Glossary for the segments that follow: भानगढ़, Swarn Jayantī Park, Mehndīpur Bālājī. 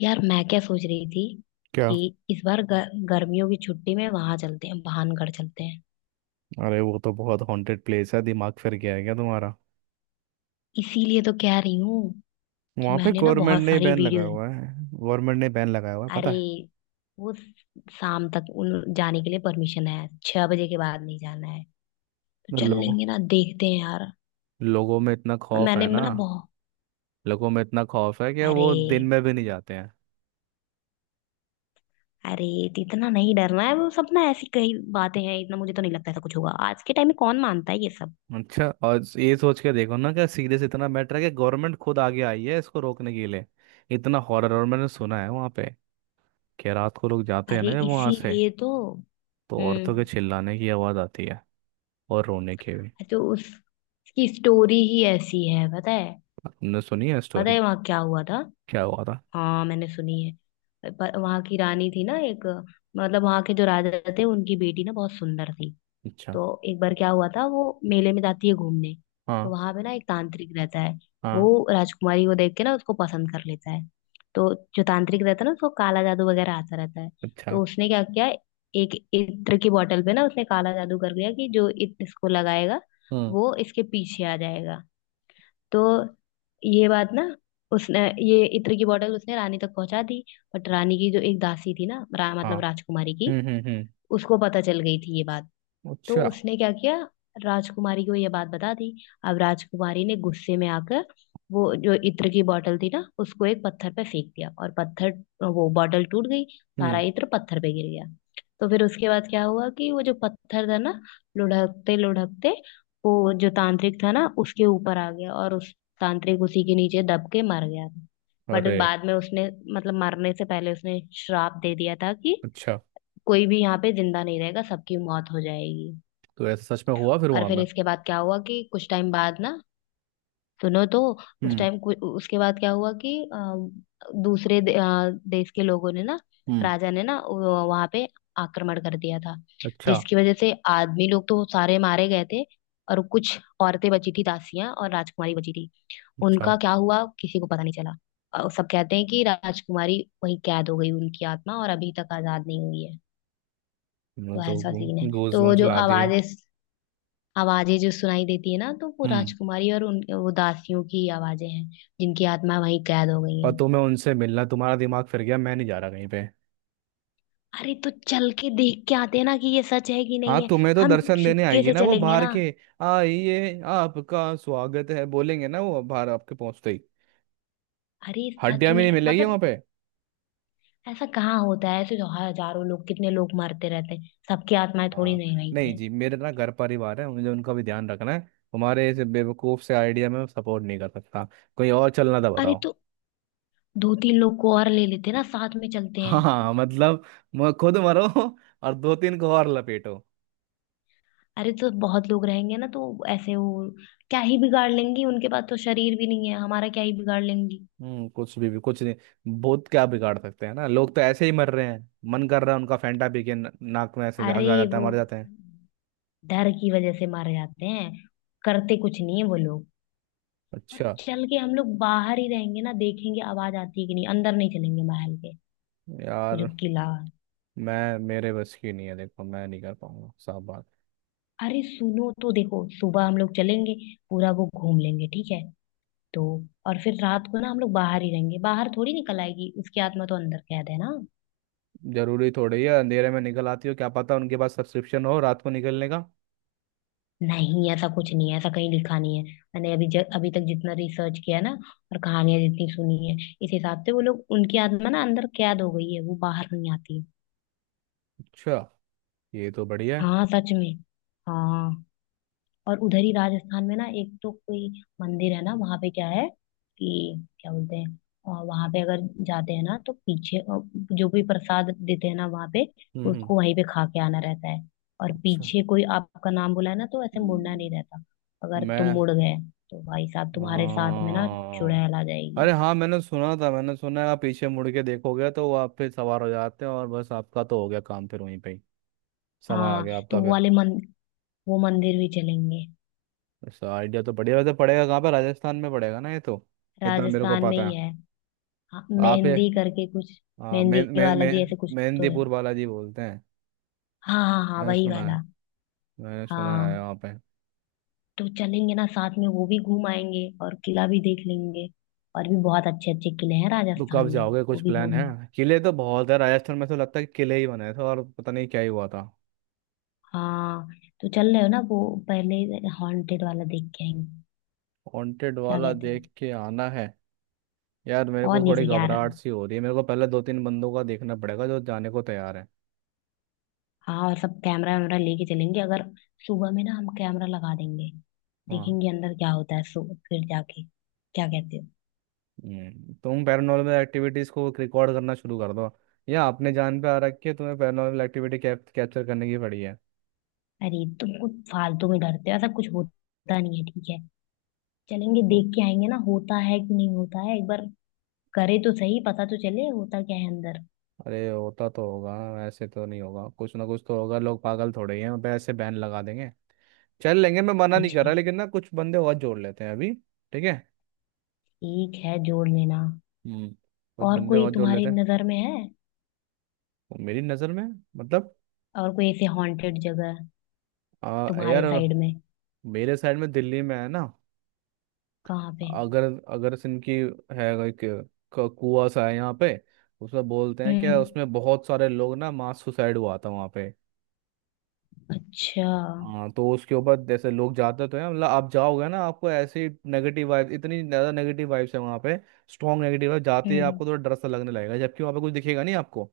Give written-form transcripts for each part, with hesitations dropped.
यार मैं क्या सोच रही थी क्या? कि इस बार गर्मियों की छुट्टी में वहां चलते हैं, भानगढ़ चलते हैं। अरे, वो तो बहुत हॉन्टेड प्लेस है। दिमाग फिर गया है क्या तुम्हारा? इसीलिए तो कह रही हूँ कि वहां पे मैंने ना गवर्नमेंट बहुत ने सारी बैन लगाया वीडियोस। हुआ है। गवर्नमेंट ने बैन लगाया हुआ है, पता अरे है? वो शाम तक उन जाने के लिए परमिशन है, 6 बजे के बाद नहीं जाना है। तो तो चल लोगों लेंगे ना, देखते हैं यार। लोगों में इतना खौफ मैंने है ना। ना बहुत। लोगों में इतना खौफ है कि अरे वो दिन में भी नहीं जाते हैं। अरे, तो इतना नहीं डरना है। वो सब ना ऐसी कई बातें हैं, इतना मुझे तो नहीं लगता ऐसा कुछ होगा। आज के टाइम में कौन मानता है ये सब। अच्छा, और ये सोच के देखो ना कि सीरियस इतना मैटर है कि गवर्नमेंट खुद आगे आई है इसको रोकने के लिए। इतना हॉरर। और मैंने सुना है वहां पे कि रात को लोग जाते हैं अरे ना, जब वहां से, इसीलिए तो। तो औरतों के हम्म, चिल्लाने की आवाज आती है। और रोने की भी। तो उस उसकी स्टोरी ही ऐसी है, पता है। तुमने सुनी है पता स्टोरी? है वहां क्या हुआ था। क्या हुआ था? हाँ मैंने सुनी है, पर वहां की रानी थी ना एक, मतलब वहां के जो राजा थे उनकी बेटी ना बहुत सुंदर थी। अच्छा। तो एक बार क्या हुआ था, वो मेले में जाती है घूमने। तो हाँ। वहां पे ना एक तांत्रिक रहता है। वो हाँ। राजकुमारी को देख के ना उसको पसंद कर लेता है। तो जो तांत्रिक रहता है ना, उसको काला जादू वगैरह आता रहता है। अच्छा। तो उसने क्या किया, एक इत्र की बोतल पे ना उसने काला जादू कर दिया कि जो इत्र इसको लगाएगा, हम्म। वो इसके पीछे आ जाएगा। तो ये बात ना उसने, ये इत्र की बोतल उसने रानी तक पहुंचा दी। बट रानी की जो एक दासी थी ना, हाँ। मतलब राजकुमारी की, हम्म। उसको पता चल गई थी ये बात। तो अच्छा। उसने क्या किया, राजकुमारी को ये बात बता दी। अब राजकुमारी ने गुस्से में आकर वो जो इत्र की बोतल थी ना, उसको एक पत्थर पे फेंक दिया, और पत्थर, वो बोतल टूट गई, सारा हम्म। इत्र पत्थर पे गिर गया। तो फिर उसके बाद क्या हुआ कि वो जो पत्थर था ना, लुढ़कते लुढ़कते वो जो तांत्रिक था ना उसके ऊपर आ गया, और उस तांत्रिक उसी के नीचे दब के मर गया था। बट अरे! बाद में उसने, मतलब मरने से पहले उसने श्राप दे दिया था कि अच्छा। कोई भी यहाँ पे जिंदा नहीं रहेगा, सबकी मौत हो जाएगी। तो ऐसा सच में हुआ फिर और वहां फिर पे? इसके बाद क्या हुआ कि कुछ टाइम बाद ना, सुनो तो, उस हम्म। टाइम उसके बाद क्या हुआ कि देश के लोगों ने ना, हम्म। राजा ने ना वहां पे आक्रमण कर दिया था। अच्छा। जिसकी वजह से आदमी लोग तो सारे मारे गए थे, और कुछ औरतें बची थी, दासियां और राजकुमारी बची थी। अच्छा। उनका क्या हुआ किसी को पता नहीं चला। और सब कहते हैं कि राजकुमारी वहीं कैद हो गई, उनकी आत्मा, और अभी तक आजाद नहीं हुई है। मैं तो तो, ऐसा सीन है, गूज तो बम्स जो ला दिए। आवाजें आवाजें जो सुनाई देती है ना, तो वो हम्म। राजकुमारी और उन वो दासियों की आवाजें हैं, जिनकी आत्मा वहीं कैद हो गई और है। तुम्हें उनसे मिलना? तुम्हारा दिमाग फिर गया। मैं नहीं जा रहा कहीं पे। अरे तो चल के देख के आते हैं ना कि ये सच है कि हाँ, नहीं है। तुम्हें तो हम दर्शन देने चुपके आएगी से ना वो, चलेंगे बाहर ना। के आइए आपका स्वागत है बोलेंगे ना वो बाहर आपके पहुंचते ही। अरे सच हड्डियां भी में, नहीं मिलेगी वहां मतलब पे। ऐसा कहाँ होता है। ऐसे तो हजारों लोग, कितने लोग मरते रहते हैं, सबकी आत्माएं थोड़ी हाँ, नहीं रहती नहीं हैं। जी, मेरे ना घर परिवार है, मुझे उनका भी ध्यान रखना है। तुम्हारे इस बेवकूफ से आइडिया में सपोर्ट नहीं कर सकता। कोई और चलना था अरे बताओ। तो दो तीन लोग को और ले लेते हैं ना, साथ में चलते हैं। हाँ मतलब, खुद मरो और दो तीन को और लपेटो। अरे तो बहुत लोग रहेंगे ना, तो ऐसे वो क्या ही बिगाड़ लेंगी। उनके पास तो शरीर भी नहीं है, हमारा क्या ही बिगाड़ लेंगी। हम्म, कुछ भी कुछ नहीं। बहुत क्या बिगाड़ सकते हैं ना, लोग तो ऐसे ही मर रहे हैं। मन कर रहा है उनका, फैंटा पी के नाक में ऐसे झाग अरे जा जाता है, वो मर जाते हैं। डर की वजह से मारे जाते हैं, करते कुछ नहीं है वो लोग। और अच्छा। चल के हम लोग बाहर ही रहेंगे ना, देखेंगे आवाज आती है कि नहीं, अंदर नहीं चलेंगे महल के। वो जो यार किला, मैं, मेरे बस की नहीं है देखो, मैं नहीं कर पाऊंगा साफ बात। अरे सुनो तो, देखो सुबह हम लोग चलेंगे, पूरा वो घूम लेंगे, ठीक है। तो और फिर रात को ना हम लोग बाहर ही रहेंगे, बाहर थोड़ी निकल आएगी उसकी आत्मा, तो अंदर कैद है ना। जरूरी थोड़ी है अंधेरे में निकल आती हो, क्या पता उनके पास सब्सक्रिप्शन हो रात को निकलने का। नहीं ऐसा कुछ नहीं है, ऐसा कहीं लिखा नहीं है। मैंने अभी अभी तक जितना रिसर्च किया ना, और कहानियां जितनी सुनी है, इस हिसाब से वो लोग, उनकी आत्मा ना अंदर कैद हो गई है, वो बाहर नहीं आती है। अच्छा, ये तो बढ़िया है। हाँ सच में। हाँ, और उधर ही राजस्थान में ना एक तो कोई मंदिर है ना, वहां पे क्या है, कि क्या बोलते हैं। और वहां पे अगर जाते हैं ना, तो पीछे जो भी प्रसाद देते हैं ना वहां पे, हम्म। हम्म। उसको वहीं पे खा के आना रहता है। और अच्छा। पीछे कोई आपका नाम बुलाए ना, तो ऐसे मुड़ना नहीं मैं, रहता। अगर तुम मुड़ गए तो भाई साहब तुम्हारे साथ में ना हाँ। चुड़ैल आ जाएगी। अरे हाँ, मैंने सुना था, मैंने सुना है। आप पीछे मुड़ के देखोगे तो वो आप फिर सवार हो जाते हैं, और बस आपका तो हो गया काम फिर वहीं पे ही। समय आ हाँ गया तो आपका वो फिर। वाले मन वो मंदिर भी चलेंगे। ऐसा आइडिया तो बढ़िया वैसे, पड़ेगा कहाँ पे? राजस्थान में पड़ेगा ना ये तो? इतना मेरे को राजस्थान में पता ही है। है। हाँ, आप ये, मेहंदी करके कुछ, हाँ, मे मेहंदी मे वाला मे जी ऐसे कुछ तो है। मेहंदीपुर बालाजी बोलते हैं। हाँ हाँ हाँ, मैंने वही सुना है, वाला। मैंने सुना है हाँ वहाँ पे। तो चलेंगे ना साथ में, वो भी घूम आएंगे और किला भी देख लेंगे। और भी बहुत अच्छे अच्छे किले हैं तो राजस्थान कब में। जाओगे, कुछ वो भी प्लान घूम। है? किले तो बहुत है राजस्थान में, तो लगता है कि किले ही बनाए थे और पता नहीं क्या ही हुआ था। हाँ तो चल रहे हो ना वो, पहले हॉन्टेड वाला देख के आएंगे। वांटेड क्या वाला कहते हो। देख के आना है। यार मेरे और को नहीं थोड़ी तो यार। घबराहट सी हो रही है, मेरे को पहले दो तीन बंदों का देखना पड़ेगा जो जाने को तैयार है। हाँ, और सब कैमरा वैमरा लेके चलेंगे। अगर सुबह में ना हम कैमरा लगा देंगे, हाँ। देखेंगे अंदर क्या होता है। सो फिर जाके क्या कहते हो। तुम पैरानॉर्मल एक्टिविटीज को रिकॉर्ड करना शुरू कर दो। या अपने जान पे आ रखी है, तुम्हें पैरानॉर्मल एक्टिविटी कैप्चर करने की पड़ी है। अरे तुम कुछ फालतू में डरते हो, ऐसा कुछ होता नहीं है, ठीक है। चलेंगे ओ, देख के आएंगे ना, होता है कि नहीं होता है, एक बार करे तो सही, पता तो चले होता क्या है अंदर। अरे होता तो होगा। ऐसे तो नहीं होगा, कुछ ना कुछ तो होगा। लोग पागल थोड़े ही हैं उन पे ऐसे बैन लगा देंगे। चल लेंगे, मैं मना नहीं कुछ कर रहा, नहीं। लेकिन ना कुछ बंदे और जोड़ लेते हैं अभी। ठीक है। ठीक है, जोड़ लेना। हम्म। कुछ और बंदे कोई और जोड़ तुम्हारी लेते हैं। नजर में है। और मेरी नज़र में, मतलब, और कोई ऐसे हॉन्टेड जगह, तुम्हारे यार साइड में। मेरे साइड में दिल्ली में है ना। कहाँ पे। अगर, अगर सिंह की, है एक, कुआं सा है यहाँ पे। उसमें बोलते हैं क्या, हम्म। उसमें बहुत सारे लोग ना मास सुसाइड हुआ था वहाँ पे। अच्छा। हाँ, तो उसके ऊपर जैसे लोग जाते तो हैं, मतलब आप जाओगे ना आपको ऐसी नेगेटिव वाइब, इतनी ज़्यादा नेगेटिव वाइब्स है वहाँ पे। स्ट्रॉन्ग नेगेटिव वाइब, जाते ही हम्म। आपको थोड़ा डर सा लगने लगेगा, जबकि वहाँ पे कुछ दिखेगा नहीं आपको।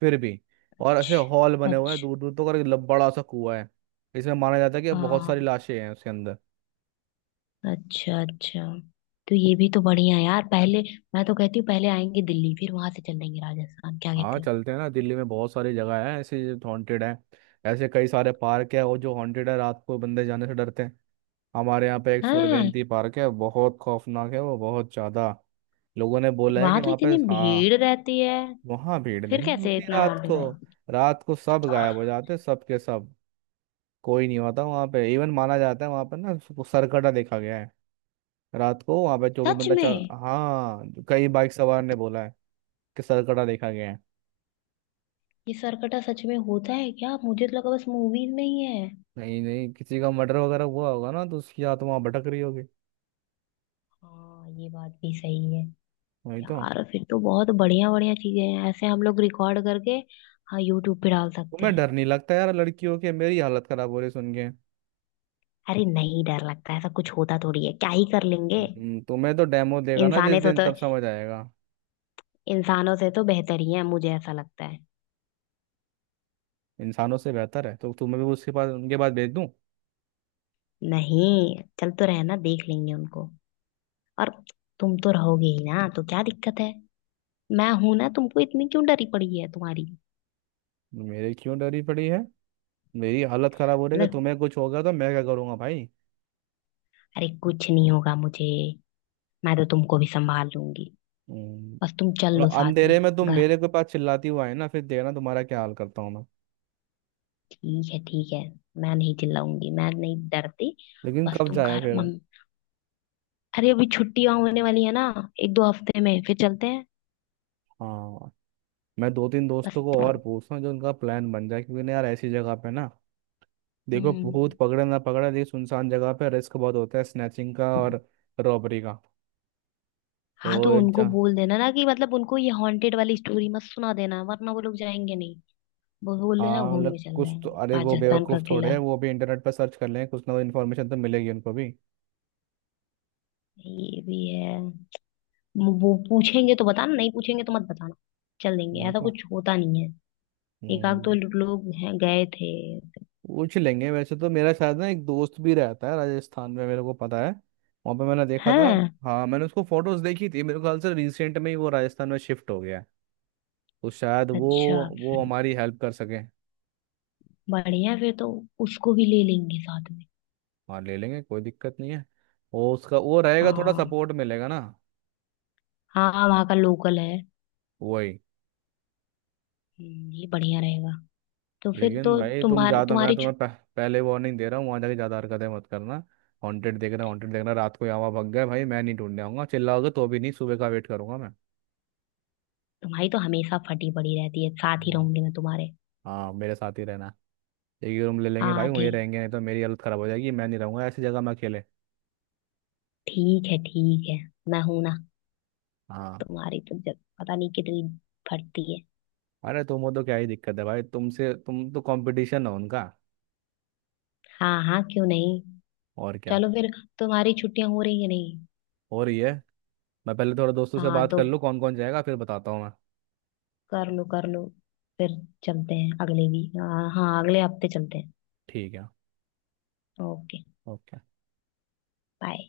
फिर भी। और ऐसे हॉल अच्छा बने हुए हैं अच्छा। दूर दूर तक, और एक बड़ा सा कुआ है। इसमें माना जाता है कि बहुत हाँ। सारी लाशें हैं उसके अंदर। अच्छा अच्छा। तो ये भी तो बढ़िया है यार। पहले, मैं तो कहती हूँ, पहले आएंगे दिल्ली, फिर वहां से चलेंगे राजस्थान, क्या हाँ, कहते हो। चलते हैं ना, दिल्ली में बहुत सारी जगह है ऐसे। हॉन्टेड है। ऐसे कई सारे पार्क है और जो हॉन्टेड है, रात को बंदे जाने से डरते हैं। हमारे यहाँ पे एक स्वर्ण हाँ। जयंती पार्क है, बहुत खौफनाक है वो, बहुत ज़्यादा। लोगों ने बोला है कि वहां तो वहां पे, इतनी हाँ। भीड़ रहती है। वहां भीड़ फिर नहीं कैसे होती इतना रात हॉन्टेड को। है। रात को सब गायब हो जाते, सब के सब। कोई नहीं होता वहां पे। इवन माना जाता है वहां पर ना उसको सरकटा देखा गया है। रात को वहां पे जो भी सच बंदा चल, में। हाँ। कई बाइक सवार ने बोला है कि सरकटा देखा गया है। ये सरकटा सच में होता है क्या, मुझे तो लगा बस मूवीज में ही है। नहीं नहीं, किसी का मर्डर वगैरह हुआ होगा ना, तो उसकी आत्मा वहां भटक रही होगी। हाँ ये बात भी सही है। वही तो। यार फिर तो बहुत बढ़िया बढ़िया चीजें हैं। ऐसे हम लोग रिकॉर्ड करके, हाँ, यूट्यूब पे डाल सकते तुम्हें हैं। डर नहीं लगता यार? लड़कियों के, मेरी हालत खराब हो रही सुन के। अरे नहीं, डर लगता है, ऐसा कुछ होता थोड़ी है, क्या ही कर लेंगे। तुम्हें तो डेमो देगा ना जिस इंसाने से दिन, तो, तब समझ आएगा। इंसानों से तो बेहतर ही है मुझे ऐसा लगता है। इंसानों से बेहतर है तो तुम्हें भी उसके पास, उनके पास भेज दूं? नहीं चल तो, रहना देख लेंगे उनको। और तुम तो रहोगे ही ना, तो क्या दिक्कत है। मैं हूं ना, तुमको इतनी क्यों डरी पड़ी है तुम्हारी। मेरे क्यों डरी पड़ी है? मेरी हालत खराब हो रही है कि मतलब, तुम्हें कुछ हो गया तो मैं क्या करूंगा भाई। अरे कुछ नहीं होगा मुझे। मैं तो तुमको भी संभाल लूंगी, हम्म, बस तुम और चल लो साथ में। अंधेरे में तुम घर, मेरे के पास चिल्लाती हुआ है ना, फिर देखना तुम्हारा क्या हाल करता हूँ मैं। ठीक है ठीक है। मैं नहीं चिल्लाऊंगी, मैं नहीं डरती। लेकिन बस कब तुम जाए घर फिर? मम, अरे अभी छुट्टियां होने वाली है ना, एक दो हफ्ते में फिर चलते हैं। हाँ, मैं दो तीन दोस्तों को बस। और पूछता हूँ, जो उनका प्लान बन जाए, क्योंकि ना यार ऐसी जगह पे ना, देखो हम्म। भूत पकड़े ना पकड़े, लेकिन सुनसान जगह पे रिस्क बहुत होता है स्नैचिंग का और रॉबरी का। हाँ तो तो एक उनको जा बोल देना ना कि, मतलब उनको ये हॉन्टेड वाली स्टोरी मत सुना देना, वरना वो लोग जाएंगे नहीं। वो बोल देना हाँ घूमने मतलब चल रहे कुछ तो, हैं अरे वो राजस्थान का बेवकूफ़ थोड़े किला। हैं, वो भी इंटरनेट पर सर्च कर लेंगे, कुछ ना कुछ इन्फॉर्मेशन तो मिलेगी उनको भी। ये भी है। वो पूछेंगे तो बताना, नहीं पूछेंगे तो मत बताना। चल देंगे, मैं ऐसा तो, कुछ होता नहीं है। एक आध दो हम्म, लोग हैं गए थे। पूछ लेंगे। वैसे तो मेरा शायद ना एक दोस्त भी रहता है राजस्थान में, मेरे को पता है। वहाँ पे मैंने देखा था, हैं। हाँ, मैंने उसको फोटोज देखी थी, मेरे ख्याल से रिसेंट में ही वो राजस्थान में शिफ्ट हो गया है। तो शायद वो अच्छा। वो हमारी हेल्प कर सके। बढ़िया फिर तो, उसको भी ले लेंगे साथ में। हाँ, ले लेंगे, कोई दिक्कत नहीं है। वो उसका वो रहेगा, थोड़ा हाँ सपोर्ट मिलेगा ना। हाँ, वहाँ का लोकल है। वही। ये बढ़िया रहेगा। तो फिर लेकिन तो भाई तुम ज़्यादा, मैं तुम्हारी छु-, तुम्हें पहले वार्निंग दे रहा हूँ, वहाँ जाके ज़्यादा हरकतें मत करना। हॉन्टेड देख रहा, हॉन्टेड देख रहा, रात को यहाँ वहाँ भग गए, भाई मैं नहीं ढूंढने आऊंगा। चिल्लाओगे तो भी नहीं, सुबह का वेट करूंगा मैं। तुम्हारी तो हमेशा फटी पड़ी रहती है, साथ ही हाँ। रहूंगी मैं तुम्हारे। हाँ, मेरे साथ ही रहना। एक रूम ले लेंगे हाँ भाई, वहीं ठीक, रहेंगे, नहीं तो मेरी हालत खराब हो जाएगी। मैं नहीं रहूंगा ऐसी जगह में अकेले। ठीक है ठीक है, मैं हूं ना। हाँ। तुम्हारी तो जब पता नहीं कितनी फटती है। अरे तुम हो तो क्या ही दिक्कत है भाई, तुमसे, तुम तो कंपटीशन हो उनका। हाँ हाँ क्यों नहीं। और क्या। चलो फिर, तुम्हारी छुट्टियां हो रही है नहीं। हो रही है। मैं पहले थोड़ा दोस्तों से हाँ बात कर तो लूँ कौन कौन जाएगा, फिर बताता हूँ मैं। कर लो कर लो, फिर चलते हैं अगले भी। हाँ हाँ, अगले हफ्ते चलते हैं। ठीक है। ओके। ओके। बाय।